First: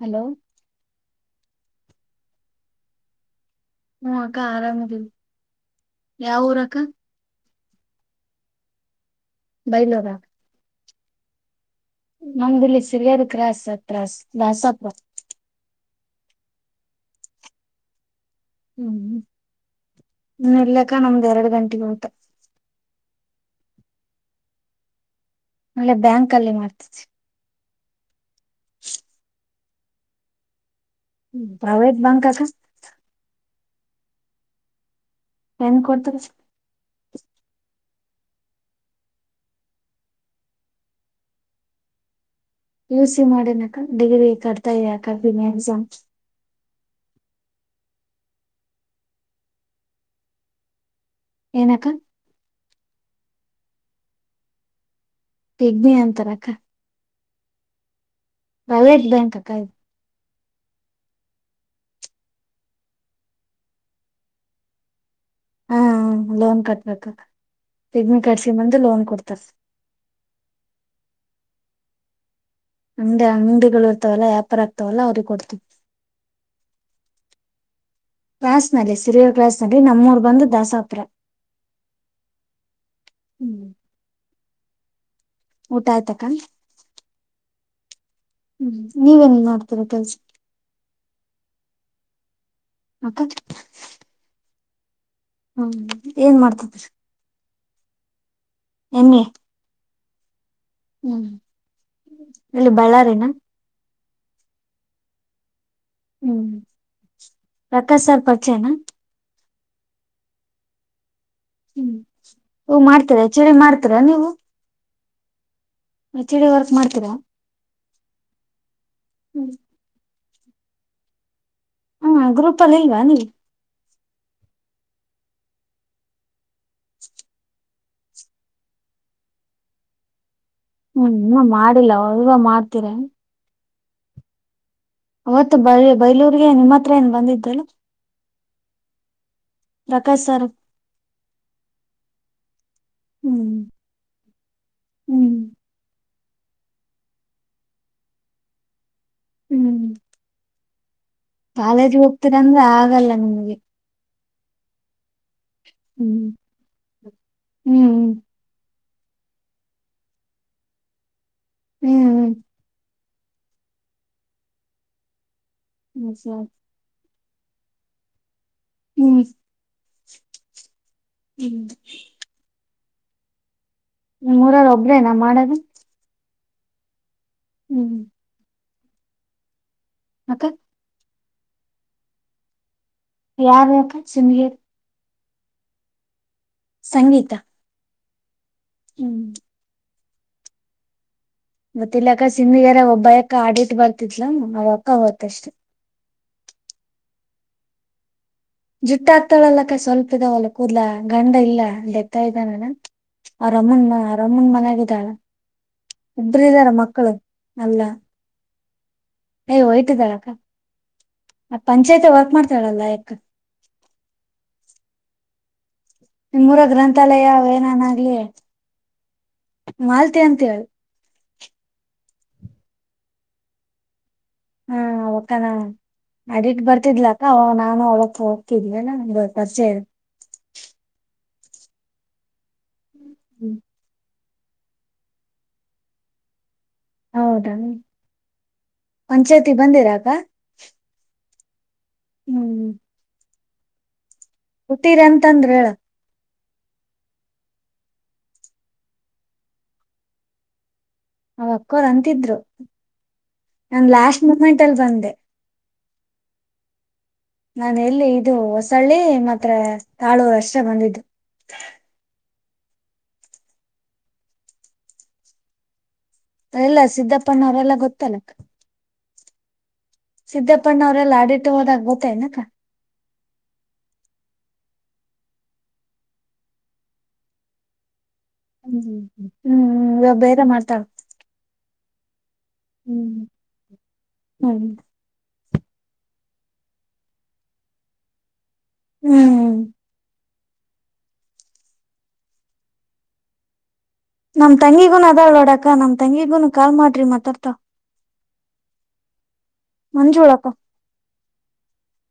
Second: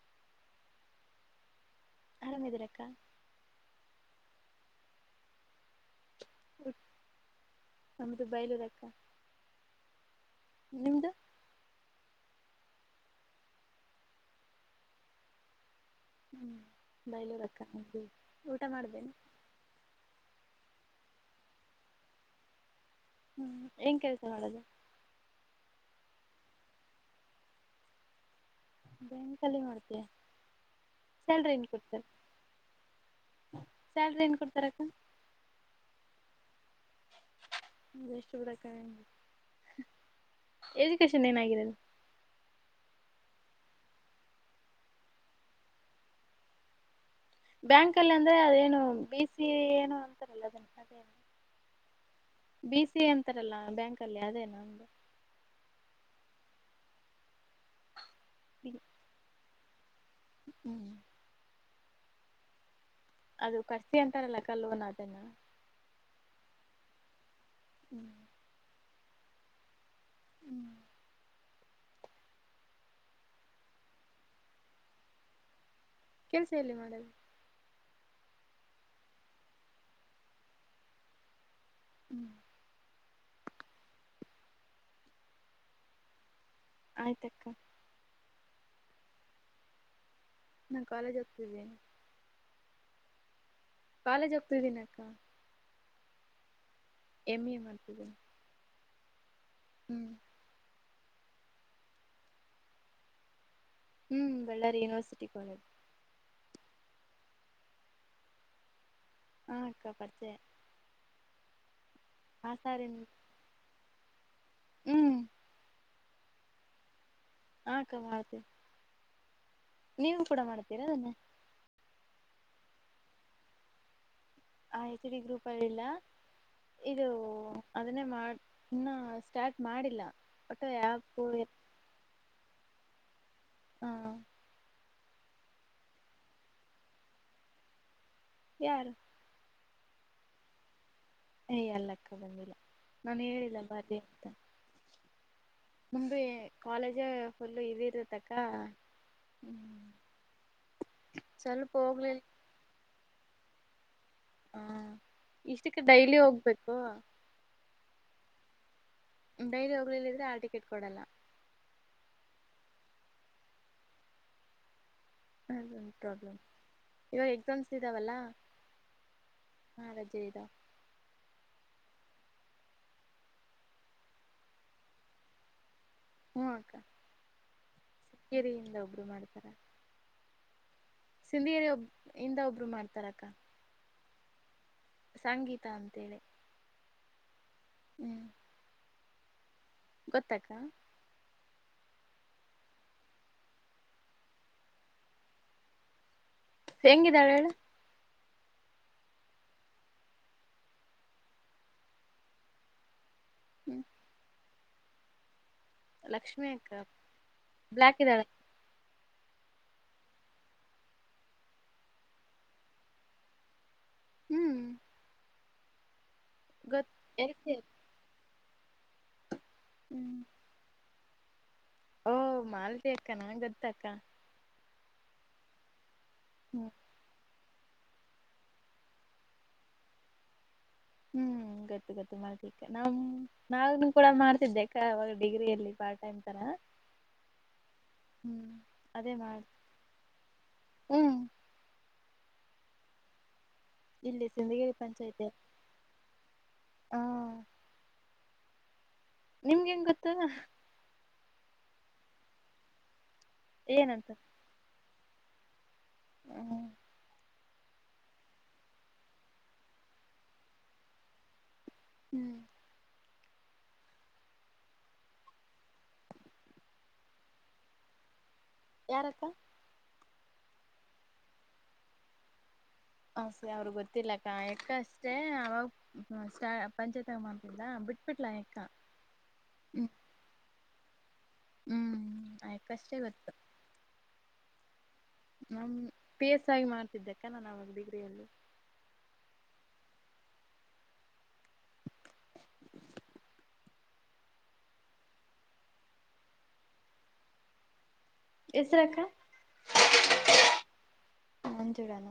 Hello ಯಾರ್ ಯಾರ್ ಇದಿರಕ್ಕಾ. ಹ್ಮ್ ಅಕ್ಕ ಆರಾಮದ್ ಇದಿವಿ ಯಾವ್ ಊರಕ್ಕ. ನಮ್ದು ಬೇಲುರ್ ಅಕ್ಕ. ಬೈಲೂರ ನಿಮ್ದು. ನಮ್ದಿಲ್ಲಿ [unintelligible] ಕ್ರಸ್ ಅತ್ರ ಹ್ಮ್ ಬಯಲೂರುಕ್ಕ ಊಟ ಮಾಡ್ದೆನೋ. ಹೂ ಇಲ್ಲಕ್ಕ ನಮ್ದ್ ಎರಡ್ ಗಂಟೆಗೆ ಊಟ. ಹ್ಮ್ ಏನ್ ಕೆಲ್ಸ ಮಾಡೊದು. ಅಲ್ಲೇ ಬ್ಯಾಂಕ್ ಅಲ್ಲಿ ಮಾಡ್ತಿದ್ದೆ. ಬ್ಯಾಂಕಲ್ಲಿ ಮಾಡ್ತೀಯ ಸ್ಯಾಲ್ರಿ ಎನ್ ಪ್ರೈವೇಟ್ ಕೊಡ್ತಾರೆ. ಬ್ಯಾಂಕ್ ಅಕ್ಕ ಸ್ಯಲ್ರಿ ಏನ್ ಕೊಡ್ತಾರಕ್ಕ. ಏನ್ ಕೊಡ್ತರೆ. ಎಷ್ಟು ಬಿಡಕ [unintelligible] ಎಜುಕೇಶನ್ ಏನಾಗಿದೆ. ಪಿ ಯು ಸಿ ಮಾಡಿನಿಕ ಡಿಗ್ರಿ ಕಟ್ತಾ ಇದಿನಕ್ಕ ಎಕ್ಸಾಮ್. ಬ್ಯಾಂಕ ಅಲ್ಲಿ ಅಂದ್ರೆ ಅದೇನು ಪಿ ಸಿ ಏನು ಅಂತಾರಲ್ಲದ ಅದೇ ತಾನೆ. ಎನಕ. ಬಿ ಸಿ ಐ ಅಂತಾರಲ್ಲ ಅಂತರಲ್ಲಾ ಬ್ಯಾಂಕ ಅಲ್ಲಿ ಅದೇನು. ಪಿಗ್ನಿ ಅಂತರಕ್ಕ. ಪ್ರೈವೇಟ್ ಬ್ಯಾಂಕ್ ಅಕ್ಕ ಅದು. ಹ್ಮ್ ಅದು ಕರ್ಸಿ ಅಂತಾರಲ್ಲಕ ಲೊನ್ ಅದೇನ. ಹ್ಮ ಲೋನ್ ಕಟ್ಬೇಕ ಕ ಹ್ಮ್ ಪಗ್ನಿ ಕಡ್ಸ ಬಂದು ಲೋನ್ ಕೊಡ್ತಾರ. ಹ್ಮ್ ಮುಂದೆ ಅಂಗ್ಡಿಗಳು ಇರ್ತವಲ್ಲ ವ್ಯಾಪಾರ ಆಗ್ತವಲ್ಲ ಅವ್ರಿಗೆ ಕೊಡ್ತವಿ. ಕೆಲ್ಸ ಎಲ್ಲಿ ಮಾಡದು. ಕ್ಲಾಸ್ ನಲ್ಲಿ ಸಿರಿಯ ಕ್ಲಾಸ್ ನಲ್ಲಿ ನಮ್ಮೂರ್ ಬಂದು ದಾಸಾತ್ರ ಹ್ಮ್ ಊಟ ಆಯ್ತ ಅಕ್ಕ ಆಯ್ತ ಅಕ್ಕ ಹ್ಮ್ ನೀವ ಎನ್ ಮಾಡ್ತೀರ ಕೆಲ್ಸಕ್ಕೆ ನಾನು ಕಾಲೇಜ್ ಹತಿದ್ದೀನಿ ಹಾ ಅಕ್ಕ ಕಾಲೇಜ್ ಹೋಗ್ತಿದ್ದೀನ ಅಕ್ಕ ಹ್ಮ್ ಏನ್ ಮಾಡ್ತಿದರಿ ಎಮ್ ಎ ಮಾಡ್ತಿದ್ದ ಮೀ ಎ ಹ್ಮ್ ಹ್ಮ್ ಇಲ್ಲಿ ಬಳ್ಳಾರಿನ ಹ್ಮ್ ಬಳ್ಳಾರಿ ಯೂನಿವರ್ಸಟಿ ಕಾಲೇಜ್ ಹ್ಮ್ ಪ್ರಕಾಶ್ ಸಾರ್ ಪರಿಚೆನಾ ಹಾ ಅಕ್ಕಾ ಪರಿಚಯ ಹ್ಮ್ ಹಾ ಹಓ ಸಾರಿ ಮಾಡ್ತರಾ ಚಳಿ ಮಾಡ್ತರಾ ನೀವು ಹ್ಮ್ ಚಿಡಿ ವರ್ಕ್ ಮಾಡ್ತೀರಾ ಹ ಅಕ್ಕ ಮಾಡುತ್ತೇವೆ ಹ್ಮ್ ನೀವು ಕೂಡ ಮಾಡ್ತೀರಾ ಅದನ್ನೇ ಹ್ಮ ಗ್ರೂಪ್ ಅಲ್ಲಿ ಇಲ್ವಾ ನೀವು ಆ ಹೆಚ್ಡಿ ಗ್ರೂಪ್ ಅಲ್ಲಿಿಲ್ಲ ಇದು ಅದನ್ನೇ ಮಾಡನ್ನ ಸ್ಟಾರ್ಟ್ ಮಾಡಿಲ್ಲ ಒಟ್ಟ ಹ್ಮ್ ಯಾಪು ಏನು ಮಾಡಿಲ್ಲ ಅವಗ ಮಾಡ್ತೀರ ಹಾ ಅವತ್ತು ಬ ಬೈಲೂರಿಗೆ ನಿಮ್ಮ ಹತ್ರ ಏನ್ ಬಂದಿದ್ದಲ್ಲ ಯಾರು ಪ್ರಕಾಶ್ ಸರ್ ಏಯ ಅಲ್ಲಕ್ಕ ಬಂದಿಲ್ಲ ನಾನು ಹ್ಮ್ ಹೇಳಿಲ್ಲ ಬಾರಿ ಹ್ಮ್ ಮುಮಿ ಕಾಲೇಜ ಫುಲ್ ಇದ ಇರತಕ್ಕ ಹ್ಮ್ ಸ್ವಲ್ಪ ಕಾಲೇಜ್ ಹೋಗ್ಲಿಲ್ಲ ಹೋಗ್ತೀರಂದ್ರೆ ಆಗಲ್ಲ ನಿಮ್ಗೆ ಹಾ ಇಷ್ಟಕ್ಕೆ ಡೈಲಿ ಹ್ಮ್ ಹೋಗ್ಬೇಕು ಹ್ಮ್ ಡೈಲಿ ಹೋಗ್ಲಿಲ್ಲಿದ್ರೆ ಆ ಟಿಕೆಟ್ ಕೊಡಲ್ಲ ಹ್ಮ್ ಹ್ಮ್ ಅದೊಂದು ಹ್ಮ್ ಪ್ರಾಬ್ಲಮ್ ಹ್ಮ್ ಇವಾಗ ಎಕ್ಸಾಮ್ಸ್ ಇದ್ದಾವಲ್ಲ ಹ್ಮ್ ಹಾ ರಜ ಇದಾವ ಹ್ಮ್ ನೇಮ್ ಉರ್ಗ ಒಬ್ಬ್ರೇನ ಮಾಡದು ಹ್ಮ್ ಅಕ್ಕ ಹ್ಮ್ ಕೆಿರಯಿಂದ ಒಬ್ರು ಮಾಡ್ತಾರ ಮತ್ತೆ ಸಿಧಿಯೇರಿ ಒಬ್ಬ ಇಂದ ಒಬ್ರು ಮಾಡ್ತಾರ ಅಕ್ಕಾ ಯಾರಿ ಅಕ್ಕಾ ಸಿಂದಿಗೇರಿ ಸಂಗೀತಾ ಅಂತೇಳಿ ಸಂಗೀತಾ ಹುಂ ಹುಂ ಗೊತ್ತ ಅಕ್ಕಾ ಮತ್ತ ಇಲ್ಲ ಅಕ್ಕ ಸಿಂದಿಗಾರ ಒಬ್ಬ ಅಕ್ಕ ಆಡಿಟ್ ಬರ್ತಿತ್ಲ ಅವ ಅಕ್ಕ ಹೋತ ಅಷ್ಟೆ ಹೆೇಂಗಿದ್ದಾಳ ಹೇಳು ಜುಟ್ಟ ಹಾಕತಾಳಲ್ಲಕ್ಕ ಸ್ವಲ್ಪ ಇದಾವಲ್ಲಾ ಕೂದಲಾ ಗಂಡ ಇಲ್ಲ ಡೆತ್ತ ಇದ್ದಾ ನನ ಹ್ಮ್ ಅರಮ್ಮನ್ ರಮ್ಮನ್ ಮನಾಗಿದ್ದಾಳ ಇಬ್ಬರು ಲಕ್ಷ್ಮಿ ಇದ್ದಾರ ಅಕ್ಕ ಮಕ್ಕಳು ಎಲ್ಲಾ ಬ್ಲ್ಯಾಕ್ ಇದ್ದಾಳೆ ಅಯೋ ವೈಟ್ ಇದಾಳಕ್ಕ ಪಂಚಾಯತಿ ವರ್ಕ್ ಮಾಡ್ತಾಳಲ್ಲ ಯಕ್ಕಾ. ಹುಂ ನಿಮ್ಮೂರ ಗ್ರಂಥಾಲಯ ಎ ಅವ ಏನನಆಗ್ಲಿ ಮಾಲತಿ ಅಂತೇಳಿ ಓಹ ಮಾಲತಿ ಅಕ್ಕಾ ನಾ ಗೊತ್ತ ಅಕ್ಕಾ ಹಾ ಅವಕ್ಕಾನ ಅಡಿಟಕ ಹ್ಮ್ ಬರ್ತಿದ್ಲಾ ಹ ನಾನು ಅವಾಗ ಹೋಗ್ತಿದೀ ಅಲ್ಲ ಇವ ಪರಿಚಯ ಇರ ಹುಂ ಗೊತ್ತು ಗೊತ್ತು ಮಾಲತಿ ಅಕ್ಕಾ ನಾ ಹ್ಮ್ ನಾನು ಕೂಡ ಮಾಡ್ತಿದ್ದೆ ಅವಾಗ ಡಿಗ್ರಿ ಅಲ್ಲಿ ಪಾರ್ಟ್ ಟೈಮ್ ತರಾ ಹೌದಾ ಪಂಚಾಯ್ತಿ ಬಂದಿರಾಕ್ಕಾ ಹುಂ ಹುಂ ಇಲ್ಲಿ ಸಿಂಧಗಿರಿ ಪಂಚಾಯತಿ ಅಂತಂದ್ರ ಹೇಳ ಹಾ ನಿಮ್ ಗ ಹೆಂಗ ಗೊತ್ತು ಅವ ಅಕ್ಕೋರು ಅಂತಿದ್ರು ನನ ಏನಂತ ಲಾಸ್ಟ ಮೂಮೆಂಟ್ ಅಲ್ಲಿ ಬಂದೆ ಹುಂ ನಾನ ಹೇಲ್ಲಿ ಇದು ಹೊಸಳ್ಳಿ ಮತ್ರ ತಾಳೂರು ಅಷ್ಟೇ ಬಂದಿದ್ದು. ಹುಂ ಎಲ್ಲಾ ಸಿದ್ದಪ್ಪಣ್ಣ ಅವರೆಲ್ಲ ಗೊತ್ತಲ್ಲ. ಯಾರಕ್ಕಾ ಸಿದ್ದಪ್ಪಣ್ಣ ಅವರೆಲ್ಲಾ ಆಡಿಟ್ ಹೋದಾಗ ಗೋತ್ತೆ ನಕ್ಕಾ? ಹ ಸರಿ ಅವ್ರಿಗೆ ಗೊತ್ತಿಲ್ಲಕ್ಕಾ ಯಾಕ್ಕ ಅಷ್ಟೆ ಅವಾಗ. ಹ್ಮ ಪಂಚಾಯತಾಗ ಮಾಡ್ತಿಲ್ಲಾ ಬಿಟ್ಬಿಟ್ಲಾ ಯಾ ಹ ಹುಂ ಬೇರೆ ಮಾತಾಡು ಹುಂ ಆ ಅಕ್ಕಾ ಅಷ್ಟೇ ಗೊತ್ತು. ಹುಂ ನಮ ಪಿ ಎಸ್ ಐ ಆಗಿ ಮಾಡ್ತಿದ್ದೆಕ್ಕಾ ನಾನ ಅವಾಗ ಡಿಗ್ರಿಯಲ್ಲಿ ಹುಂ [inaudible] ನಮ ತಂಗಿಗೂನು ಅದಾ ನೋಡಕ್ಕಾ ನಮ್ಮ ತಂಗಿಗೂನು ಕಾಲ ಮಾಡ್ರಿ ಮಾತಾಡತಾಳ ಹೆಸರ ಅಕ್ಕಾ ಮಂಜುಳಾ ಅಕ್ಕಾ ಮಂಜುಳಾ ನ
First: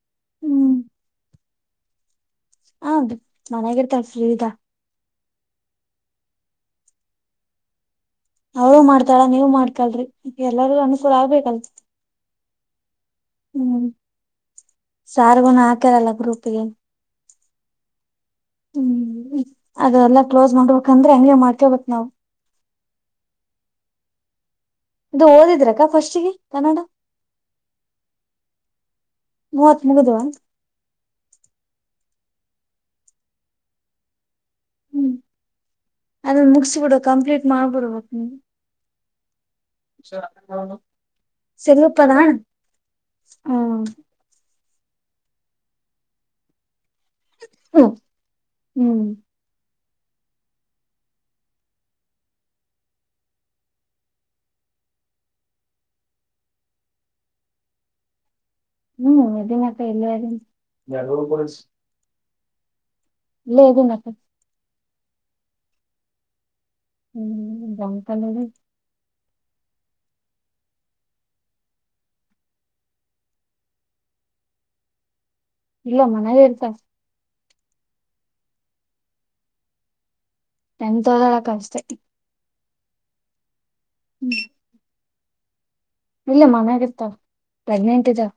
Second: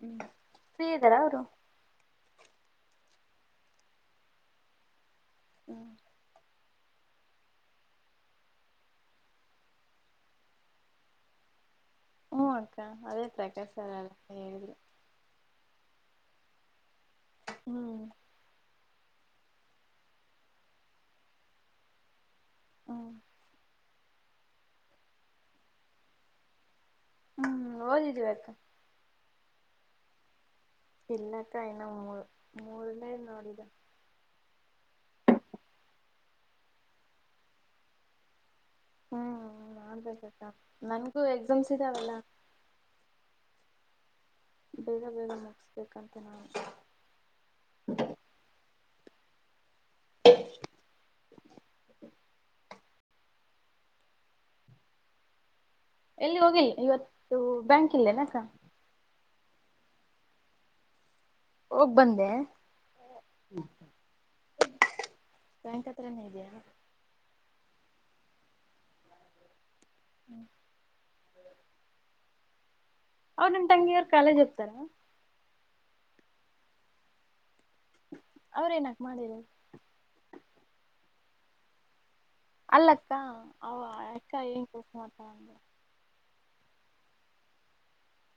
ಹ್ಮ್ ಹ್ಮ್ ಫ್ರೀ ಇದ್ದಾರಾ ಅವರು ಹೌದು ಮನ್ಯಾಗ ಇರತಾಳ ಫ್ರೀ ಅದಾಳ ಹ್ಮ್ ಅವು ಮಾಡ್ತಾಳ ನೀವು ಮಾಡ್ಕಲ್ರಿ ಎಲ್ಲರ್ಗೂ ಒಂದೇ ಸಲಿ ಆಗ್ಬೇಕಲ. ಹ್ಮ್ ಅಕ್ಕ ಅದೇ ಪ್ರಕಾಶ ಹೇಳಿ. ಸಾರ್ಗುನು ಹಾಕ್ಯಾರಲ್ಲ ಗ್ರೂಪ್ಗೆ. ಹ್ಮ್ ಹ್ಮ್ ಅದೆಲ್ಲಾ ಕ್ಲೋಸ್ ಮಾಡ್ಬೇಕಂದ್ರೆ ಹಂಗೆ ಮಾಡ್ಕೊಬೇಕ್ ನಾವ್. ಹಾ ಇದು ಓದಿದ್ರಕ್ಕ ಫಸ್ಟ್ಗೆ ಕನ್ನಡ. ಹ್ಮ್ ಓದಿದಿವಿ ಅಕ್ಕ. ಮೂವತ್ ಮುಗುದ್ವ. ಇಲ್ಲಕ್ಕ ಇನ್ನು ಮೂರ್ ಮೂರ್ನೇ ನೋಡಿದ. [unintelligible] ಅದನ್ ಮುಗ್ಸಿ ಬಿಡು ಕಂಪ್ಲೀಟ್ ಮಾಡ್ಬಿಡಬೇಕ್ ನೀನು. ಹ್ಮ್ ಮಾಡ್ಬೇಕಕ್ಕ ನನ್ಗೂ ಎಕ್ಸಾಮ್ಸ್ ಸೆಂಗುಪ್ಪನ ಇದಾವಲ್ಲ ಹ್ಮ. ಬೇಗ ಬೇಗ ಮುಗ್ಸ್ಬೇಕಂತೆ ನಾ. ಹು ಹ್ಮ್. [unintelligible] ಎಲ್ಲಿ ಹೋಗಿ ಇವತ್ತು ಬ್ಯಾಂಕ್ ಇಲ್ಲೇ ನಕ್ಕ. ಹ್ಮ್ ಇದಿನ್ ಅಕ್ಕ ಇಲ್ಲೇ ಇದಿನ್. ಹೋಗ್ ಬಂದೆ. ಇದೀನಕ್ಕ ಬ್ಯಾಂಕ್ ಹತ್ರನೆ ಇದ್ಯಾ. ಹ್ಮ್ ಬ್ಯಾಂಕ್ ಅಲ್ಲೇ ಇದಿನ್. [unintelligible] ಅವ್ರ್ ನಿಮ್ ತಂಗಿಯವ್ರ್ ಕಾಲೇಜ್ ಇರ್ತರ. ಇಲ್ಲ ಮನೇಲೆ ಇರ್ತ. ಅವ್ರ್ ಏನ ಮಾಡಿರೋದ್. ಎಂತದಿಲ್ಲ ಅಕ್ಕ ಅಷ್ಟೇ. ಅಲ್ಲಕ್ಕ ಅವ್ ಅ ಯಕ್ಕ ಏನ್ ಕೆಲ್ಸ ಮಾಡ್ತಾಳ್ ಅಂದೆ. ಇಲ್ಲ ಮನೆಗಿತ್ತ ಪ್ರೆಗ್ನೆಂಟ್ ಇದೆ.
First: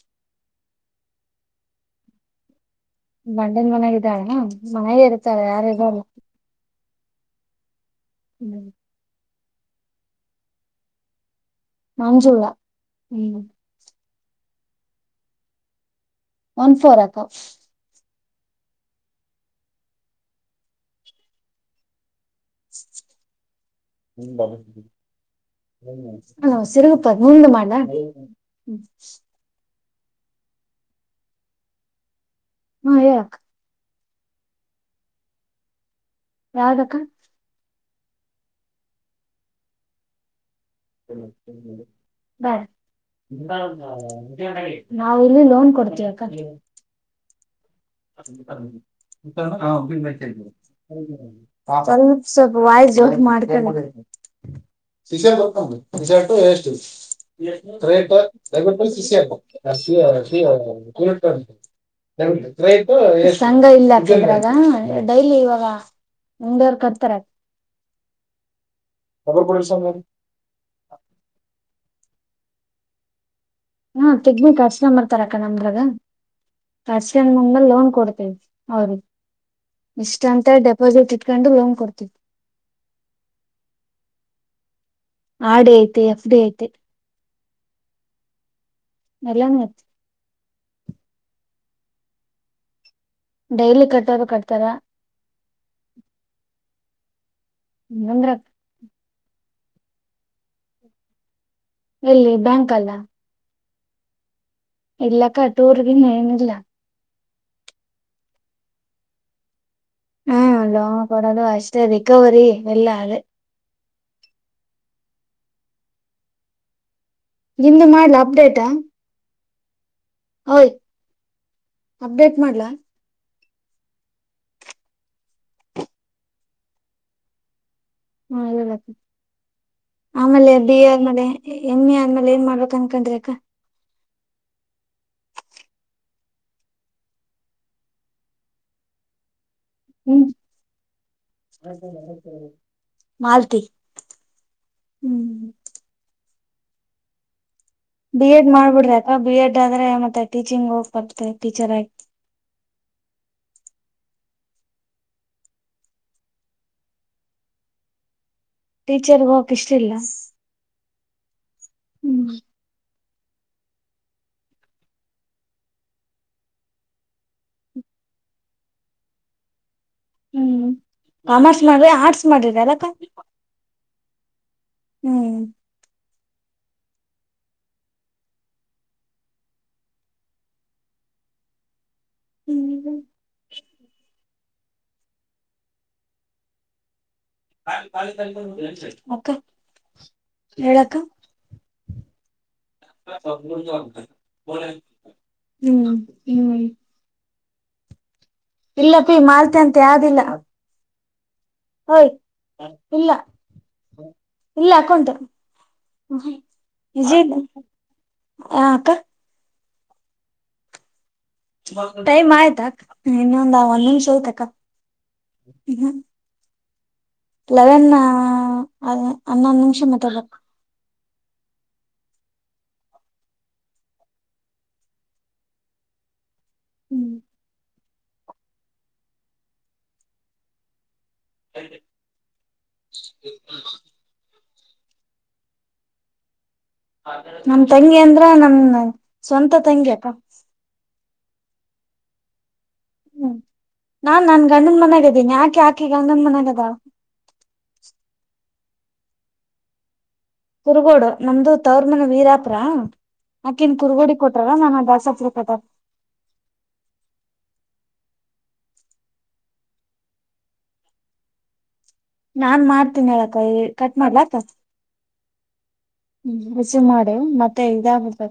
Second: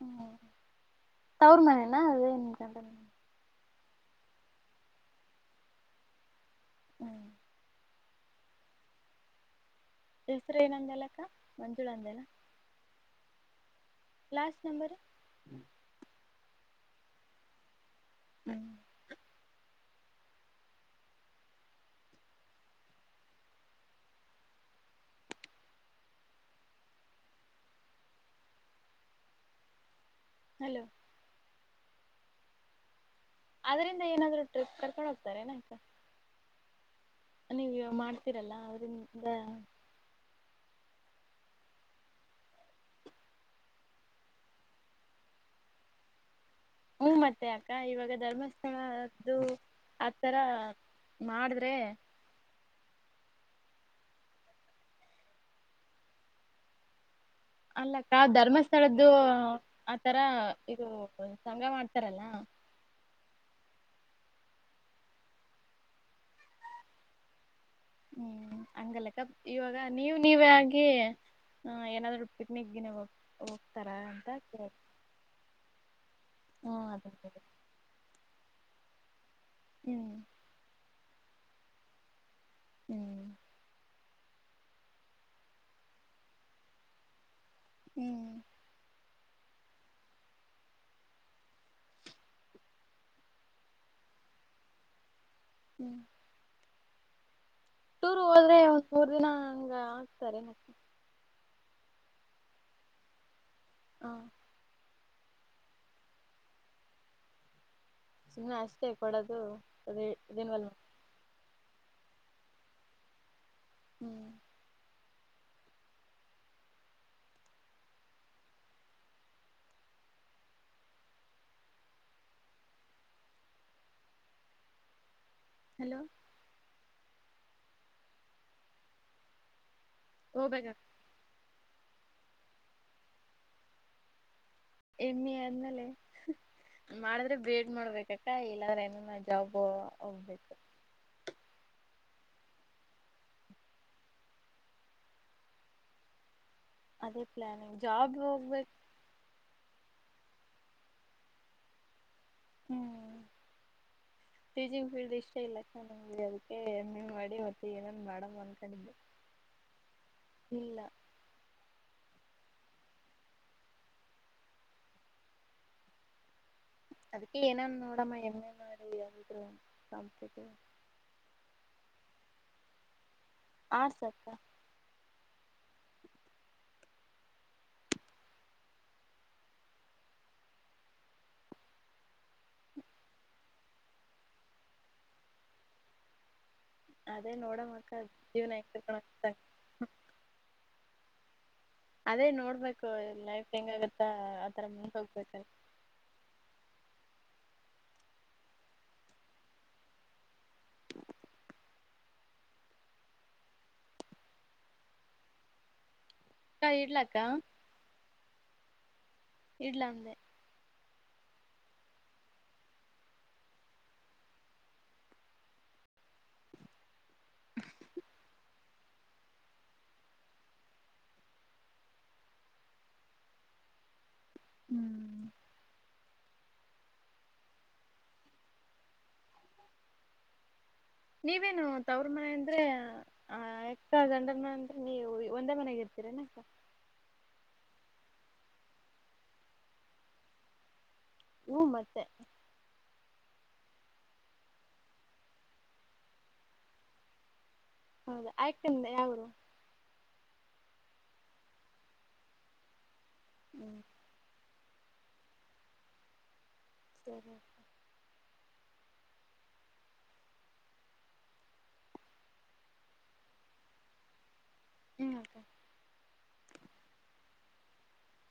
ಹ್ಮ್ ತವ್ರ್ ಮನೆನಾ ಅದೇ ನಿನ್ ಗಂಡನ್ ಮನೆ. ಬಂಡನ್ ಮನೆಗ್ ಇದಾಳ್ ಮನೆಗೆ ಇರ್ತಾಳೆ ಯಾರ್ ಇರಲ್ಲ. ಹ್ಮ್ ಹ್ಮ್ ಹೆಸ್ರ ಏನಂದೇಲ್ಲಕ್ಕ. ಮಂಜುಳ ಹ್ಮ್. Last number. ಒನ್ ಫೋರ್ ಅಕೌ. ಹ್ಮ್ ಹಿಂಗ್ ಬರುತ್ರಿ. ಹಾ ಸಿರುಗುಪ್ಪ ಮುಂದ್ ಮಾಡ್ಲಾ. ಹಲೋ. ಹಾ ಹೇಳ್ ಅಕ್. ಅದ್ರಿಂದ ಏನಾದ್ರು ಟ್ರಿಪ್ ಕರ್ಕೊಂಡ್ ಹೋಗ್ತರೆನೆಕ್ಕ. ಯಾವ್ದಕ್ಕ. ನೀವ್ ಇವಾಗ್ ಮಾಡ್ತೀರಲ್ಲ ಅವ್ರಿಂದ. ಇನ್ನ ಟೈಮಿದೆ ನಾವು ಇಲ್ಲಿ ಲೋನ್ ಕೊಡ್ತೀವಕ್ಕ ಹ್ಮ ಮತ್ತೆ ಅಕ್ಕ ಇವಾಗ [unintelligible] ಧರ್ಮಸ್ಥಳದ್ದು ಆತರ ಮಾಡಿದ್ರೆ ಸ್ವಲ್ ಸ್ವಲ್ಪ ವಾಯ್ಸ್ ಜೋರ್ ಮಾಡ್ಕಳಿ. [unintelligible] ಸಿ ಶರ್ಟು ವೇಸ್ಟಿ ಅಲ್ಲಕ್ಕ ರೇಟು ಧರ್ಮಸ್ಥಳದ್ದು ಆತರ ಇದು ಸಂಘ ಮಾಡ್ತಾರಲ್ಲ [unintelligible] ಸಂಘ ಇಲ್ಲಪ್ಪಿ ಇದ್ರಾಗ ಡೈಲಿ ಇವಾಗ ಮುಂಡೋರ್ ಕರ್ತಾರೆ. ಹ್ಮ್ ಹಂಗಲ್ಲಕ್ಕ ಇವಾಗ ನೀವ್ ನೀವ ಆಗಿ ಹ ಏನಾದ್ರು ಪಿಕ್ನಿಕ್ ಗಿನಿ ಹೋಗ್ ಹಾ ಪಿಗ್ನಿ ಕರ್ಸ್ಕೊಂಡಂಬರ್ತಾರಕ್ಕ ನಮ್ದ್ರಾಗ ಹ್ಮ ಅದ ಕರ್ಸ್ಕೊಂಡ್ ಮುಂದ ಲೋನ್ ಕೊಡ್ತಿವಿ. ಹೌದು ಹ್ಮ್ ಇಷ್ಟ ಅಂತ ಡೆಪಾಸಿಟ್ ಇಟ್ಕೊಂಡು ಲೋನ್ ಕೊಡ್ತಿವಿ. ಹ್ಮ್ ಆರ್ಡಿ ಐತಿ ಎಫ್ಡಿ ಐತೆ. ಹ್ಮ್ ಎಲ್ಲಾನು ಐತ್ ಡೈಲಿ ಕಟ್ಟೋರು ಕಟ್ತಾರ ಹ್ಞೂ ಟೂರ್ ಹಂಗಂದ್ರ ಹೋದ್ರೆ ಒಂದ್ ಮೂರು ದಿನ ಹಂಗಾಗ್ತಾರೆ. ಎಲ್ಲಿ ಬ್ಯಾಂಕಲ್ಲ. ಹಾ ಇಲ್ಲಕ್ಕಟೂರ್ಗಿನ್ ಏನಿಲ್ಲ. ಸುಮ್ಮ ಅಷ್ಟೇ ಕೊಡೋದು. ಅದೇ ಹ್ಮ್ ರಿನ್ವಲ್ ಲೋನ್ ಕೊಡದು ಅಷ್ಟೇ ರಿಕವರಿ ಎಲ್ಲ ಅದೇ ಹ್ಮ್ ನಿಮ್ದ್ ಮಾಡ್ಲ ಅಪ್ಡೇಟಾ. ಹೊಯ್ ಅಪ್ಡೇಟ್ ಮಾಡ್ಲಾ? ಹಲೋ ಹ್ಮ ಆಮೇಲೆ ಹೋಗ್ಬೇಕ ಡಿ ಏ [unintelligible] ಎಂ ಏ ಆದ್ಮೇಲೆ ಏನ್ ಮಾಡ್ಬೇಕ್ ಅನ್ಕೊಂಡ್ರಿ ಅಕ್ಕ. ಎಮ್ಮಿ ಅದ್ಮ್ಯಾಲೆ ಹ್ ಹ್ ಮಾಡಿದ್ರೆ ಬಿ ಎಡ್ ಮಾಡ್ಬೇಕಕ್ಕ ಇಲ್ಲಾದ್ರ ಏನಿಲ್ಲ ಜಾಬು ಹ್ಮ್ ಮಾಲ್ತಿ ಹ್ಮ್ ಅದೇ ಪ್ಲಾನಿಂಗ್ ಜಾಬ್ಗ್ ಬಿ ಎಡ್ ಹೋಗ್ಬೇ ಮಾಡ್ಬಿಡ್ರಿ ಬಿ ಎಡ್ ಆದ್ರೆ ಮತ್ತ ಟೀಚಿಂಗ್ ಹೋಗ್ ಬರ್ತ್ ಟೀಚರ್ ಆಗ್ ಹ್ಮ್ ಟೀಚಿಂಗ್ ಫೀಲ್ಡ್ ಇಷ್ಟ ಇಲ್ಲಕ್ಕ ನಮಗೆ ಅದಕ್ಕೆ ಎಂ ಏ ಮಾಡಿ ಮತ್ತ ಏನೇನ ಮಾಡಮ್ ಅನ್ ಟೀಚರ್ಗೆ ಹೋಗಕ್ ಇಷ್ಟಿಲ್ಲ. ಇಲ್ಲ ಹ್ಮ್ ಅದಕ ಏನನ್ ನೋಡಮ್ಮ ಎಂ ಏ ಮಾಡಿ ಯಾವ್ದಿದ್ರು ಕಾಂಪಿಟೆಟಿವ್. ಹ್ಮ್ ಕಾಮರ್ಸ್ ಮಾಡ್ರಿ ಆರ್ಟ್ಸ್ ಮಾಡಿರ್ ಅಲ್ಲಕ್ಕ ನೀವು. ಆರ್ಟ್ಸ್ ಅಕ್ಕ ಹ್ಮ್ [unintelligible] ಅದೇ ನೋಡ್ ಅಕ್ಕಾ ಹೇಳಕ್ಕ. ಅದೇ ನೋಡ್ಬೇಕು ಲೈಫ್ ಹೆಂಗಗತ್ತಾ ಆತರ ಮುಂದೆ ಹೋಗ್ಬೇಕಲ್ ಹ್ಮ್ ಹ್ಮ್ ಇಲ್ಲ ಅಪೀ ಮಾಲ್ತಿ ಅಂತ ಯಾವ್ದಿಲ್ಲ. ಓಯ್ ಇಲ್ಲ ಇಲ್ಲ ಅಕೌಂಟ್. [unintelligible] ಅಕ್ಕ ಇಡ್ಲಕ್ಕ ಹಾ ಅಕ್ಕಾ. ಇಡ್ಲಾ ಅಂದೆ. ಟೈಮ್ ಆಯ್ತಾ ಅಕ್ಕಾ ಇನ್ನೊಂದ ಒಂದ ನಿಮಿಷ ಐತಕ್ಕ [unintelligible] ಲೆವೆನ್ ನಾ ಹನ್ನೊಂದು ನಿಮಿಷ ಮಾತಾಡ್ ಬೇಕು. ಹ್ಮ್ ಹ್ಮ್ ನೀವೇನು ತವ್ರ ಮನೆ ಅಂದ್ರೆ ಆ ಎಕ್ಕ ಗಂಡರ ಮನೆ ಅಂದ್ರೆ ನೀವು ಒಂದೇ ಮನೆಗ್ ಇರ್ತೀರನ ಅಕ್ಕ. ನಮ್ ತಂಗಿ ಅಂದ್ರ ನಾನ್ ಸ್ವಂತ ತಂಗಿ ಅಕ್ಕ. ಹೂ ಮತ್ತೇ. ಹ್ಮ್ ನಾನ್ ನನ್ ಗಂಡನ್ ಮನ್ಯಾಗಿದ್ದೀನಿ ಯಾಕೆ ಆಕೆ ಗಂಡನ ಮನ್ಯಾಗ್ ಅದಳ. ಹೌದಾ ಆಯ್ಕ್ತಿಂದ ಯಾವರು. ಕುರುಗೋಡು ನಮ್ದು ತವರ್ ಮನ ವೀರಾಪುರಾ ಆಕೀನ್ ಹ್ಮ್ ಕುರ್ಗೋಡಿಗ್ [unintelligible] [unintelligible] ನಾನ್ ಮಾಡ್ತೀನಿ ಹೇಳಕ ಈ ಕಟ್ ಮಾಡ್ಲಾ ಅಕ್ಕಾ. ಹ್ಮ ಹ್ಮ್ ರಿಸೀವ್ ಮಾಡೇ ಮತ್ತೆ ಇದಾಗ ಬಿಡ್ತಾ